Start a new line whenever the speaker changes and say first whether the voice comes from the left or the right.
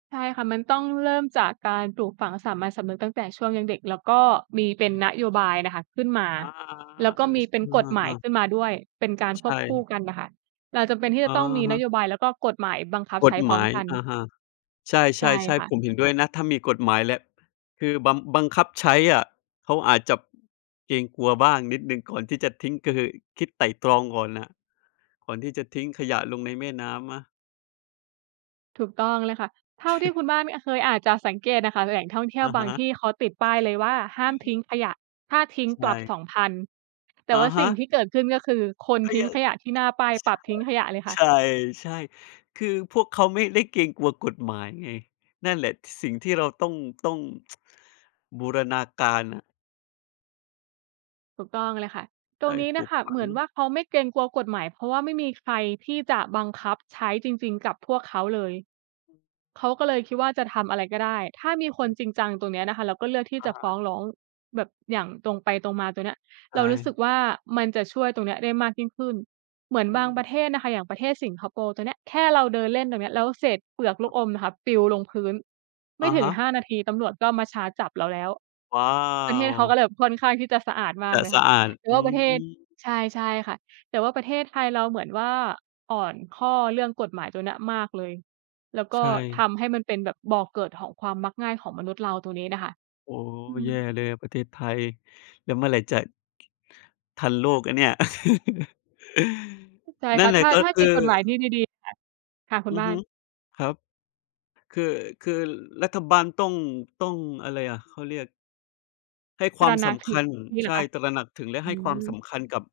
right: ใช่ค่ะ มันต้องเริ่มจากการปลูกฝังสามัญสำนึกตั้งแต่ช่วงยังเด็ก แล้วก็มีเป
left: เ
right: ็
left: ฮ
right: น
left: ้ย
right: นโยบายน่ะค่ะขึ้นมา
left: อา
right: แล้ว
left: ๆ
right: ก
left: เ
right: ็
left: ออ
right: มี
left: ช
right: เป็น
left: เออ
right: กฎหมา
left: อ
right: ย
left: า ๆ
right: ขึ้นมาด้วย เป็นการ
left: ใ
right: ค
left: ช
right: วบคู่
left: ่
right: กันน่ะค่ะ เราจำเป็นที่จ
left: อะ
right: ะต้องมี
left: ฮ
right: น
left: ะ
right: โยบาย แล้วก็กฎหมายบังคับ
left: ก
right: ใช้
left: ฎ
right: พร
left: ห
right: ้
left: ม
right: อม
left: าย
right: กัน
left: อะฮะ ใช
right: ใช่
left: ่
right: ค่
left: ๆ ๆ ผ
right: ะ
left: มเห็นด้วยนะ ถ้ามีกฎหมายและ คือบำ บังคับใช้อะ เขาอาจจะเกรงกลัวบ้างนิดหนึ่งก่อนที่จะทิ้ง ก็คือคิดไตร่ตรองก่อนน่ะ ก่อนที่จะทิ้งขยะลงในแม่น้ำนะ
right: ถูกต้องเลยค่ะ เท่าที่คุณบ้านมี อะ เคยอาจจะสังเกตอะค่ะ แหล่งท่องเที่ย
left: อ
right: ว
left: ะ
right: บ
left: ฮ
right: าง
left: ะ
right: ที่เขาติดป้ายเลยว่า ห้าม
left: อื
right: ทิ
left: ม
right: ้งขยะ ถ้าทิ้ง
left: ใช
right: ปรับ ส
left: ่
right: องพัน แต่
left: อะ
right: ว่า
left: ฮ
right: สิ่ง
left: ะ
right: ที่เกิดขึ้นก็คือ คน
left: ก็
right: ทิ้
left: ย
right: ง
left: ัง
right: ขยะที่หน้าป้ายปรับทิ้งขยะเลยค่ะ
left: เออ ใช่ ๆ ๆ คือพวกเขาไม่ได้เกรงกลัวกฎหมายไง นั่นแหละสิ่งที่เราต้อง ต้อง บูรณาการน่ะ
right: ถูกต้องเลยค่ะ ต
left: ใ
right: ร
left: ช่
right: งนี้
left: ป
right: น่
left: ลู
right: ะ
left: ก
right: ค่ะ
left: ฝั
right: เหม
left: ง
right: ือนว่าเขาไม่เกรงกลัวกฎหมาย เพราะว่าไม่มีใครที่จะบังคับใช้จริง ๆ กับพวกเขาเลย
left: อืม
right: เขาก็เลยคิดว่าจะทำอะไรก็ได้ ถ้ามีค
left: เ
right: น
left: ออ
right: จริงจังตรงเนี้ยนะคะ แล้วก็เลือกที่
left: อ
right: จ
left: ะ
right: ะ
left: ฮ
right: ฟ้
left: ะ
right: องร้องแบบอย่างตรงไปตรงมา ตรงเนี้ย
left: ใช
right: เรารู้สึ
left: ่
right: กว่า มันจะช่วยตรงเนี้ยได้มากยิ่งขึ้น เหมือน
left: อื
right: บางป
left: ม
right: ระเทศอะค่ะ อย่างประเทศสิงคโปร์ตัวเนี้ย แค่เราเดินเล่นตรงนี้ แล้วเศษเปลือกลู
left: ครั
right: ก
left: บ
right: อมนะคะปลิวลงพื้น ไม
left: อ
right: ่
left: ะ
right: ถ
left: ฮ
right: ึง
left: ะ
right: 5 นาที ตำรวจก็มาชาร์จจับเราแล้ว
left: ว้า
right: ประเทศเขา
left: ว!
right: ก็เลยแบบค่อนข้างที่จะสะอาดมา
left: จ
right: ก
left: ะ
right: เลย
left: ส
right: ค่
left: ะ
right: ะ
left: อาด
right: แล้
left: อื
right: วประเทศ
left: ม
right: ใช่ ใช่ค่ะ แต่ว่าประเทศไทยเราเหมือนว่า อ่อนข้อเรื่องกฎหมายตัวเนี้ยมากเลย แล้วก
left: ใ
right: ็
left: ช
right: ท
left: ่
right: ำให้มันเป็นแบบบ่อเกิดของความมักง่ายของมนุษย์เราตรงนี้น่ะค่ะ
left: โอ้โฮ
right: อื
left: แย่
right: ม
left: เลยอะประเทศไทย แล้วเมื่อไหร่จะ ทันโลกอะเนี่ย
right: ใช่
left: นั
right: ค
left: ่
right: ่
left: น
right: ะ
left: แหล
right: ถ
left: ะ
right: ้า
left: ก็
right: ถ้า
left: ค
right: ม
left: ื
right: ี
left: อ
right: กฎหมายที่ดี ๆ ค่ะ ค่ะคุ
left: อ
right: ณ
left: ือ
right: บ้า
left: ฮึ
right: น
left: ครับ คือ คือรัฐบาลต้อง ต้อง อะไรอะ เขาเรียก ให้ค
right: ต
left: ว
right: ร
left: าม
right: ะหน
left: ส
right: ักถ
left: ำ
right: ึ
left: ค
right: ง
left: ัญ
right: งี้เห
left: ใ
right: ร
left: ช
right: อ
left: ่
right: คะ?
left: ตระหนักถึงและ
right: อ
left: ใ
right: ื
left: ห้ความส
right: ม
left: ำคัญกับ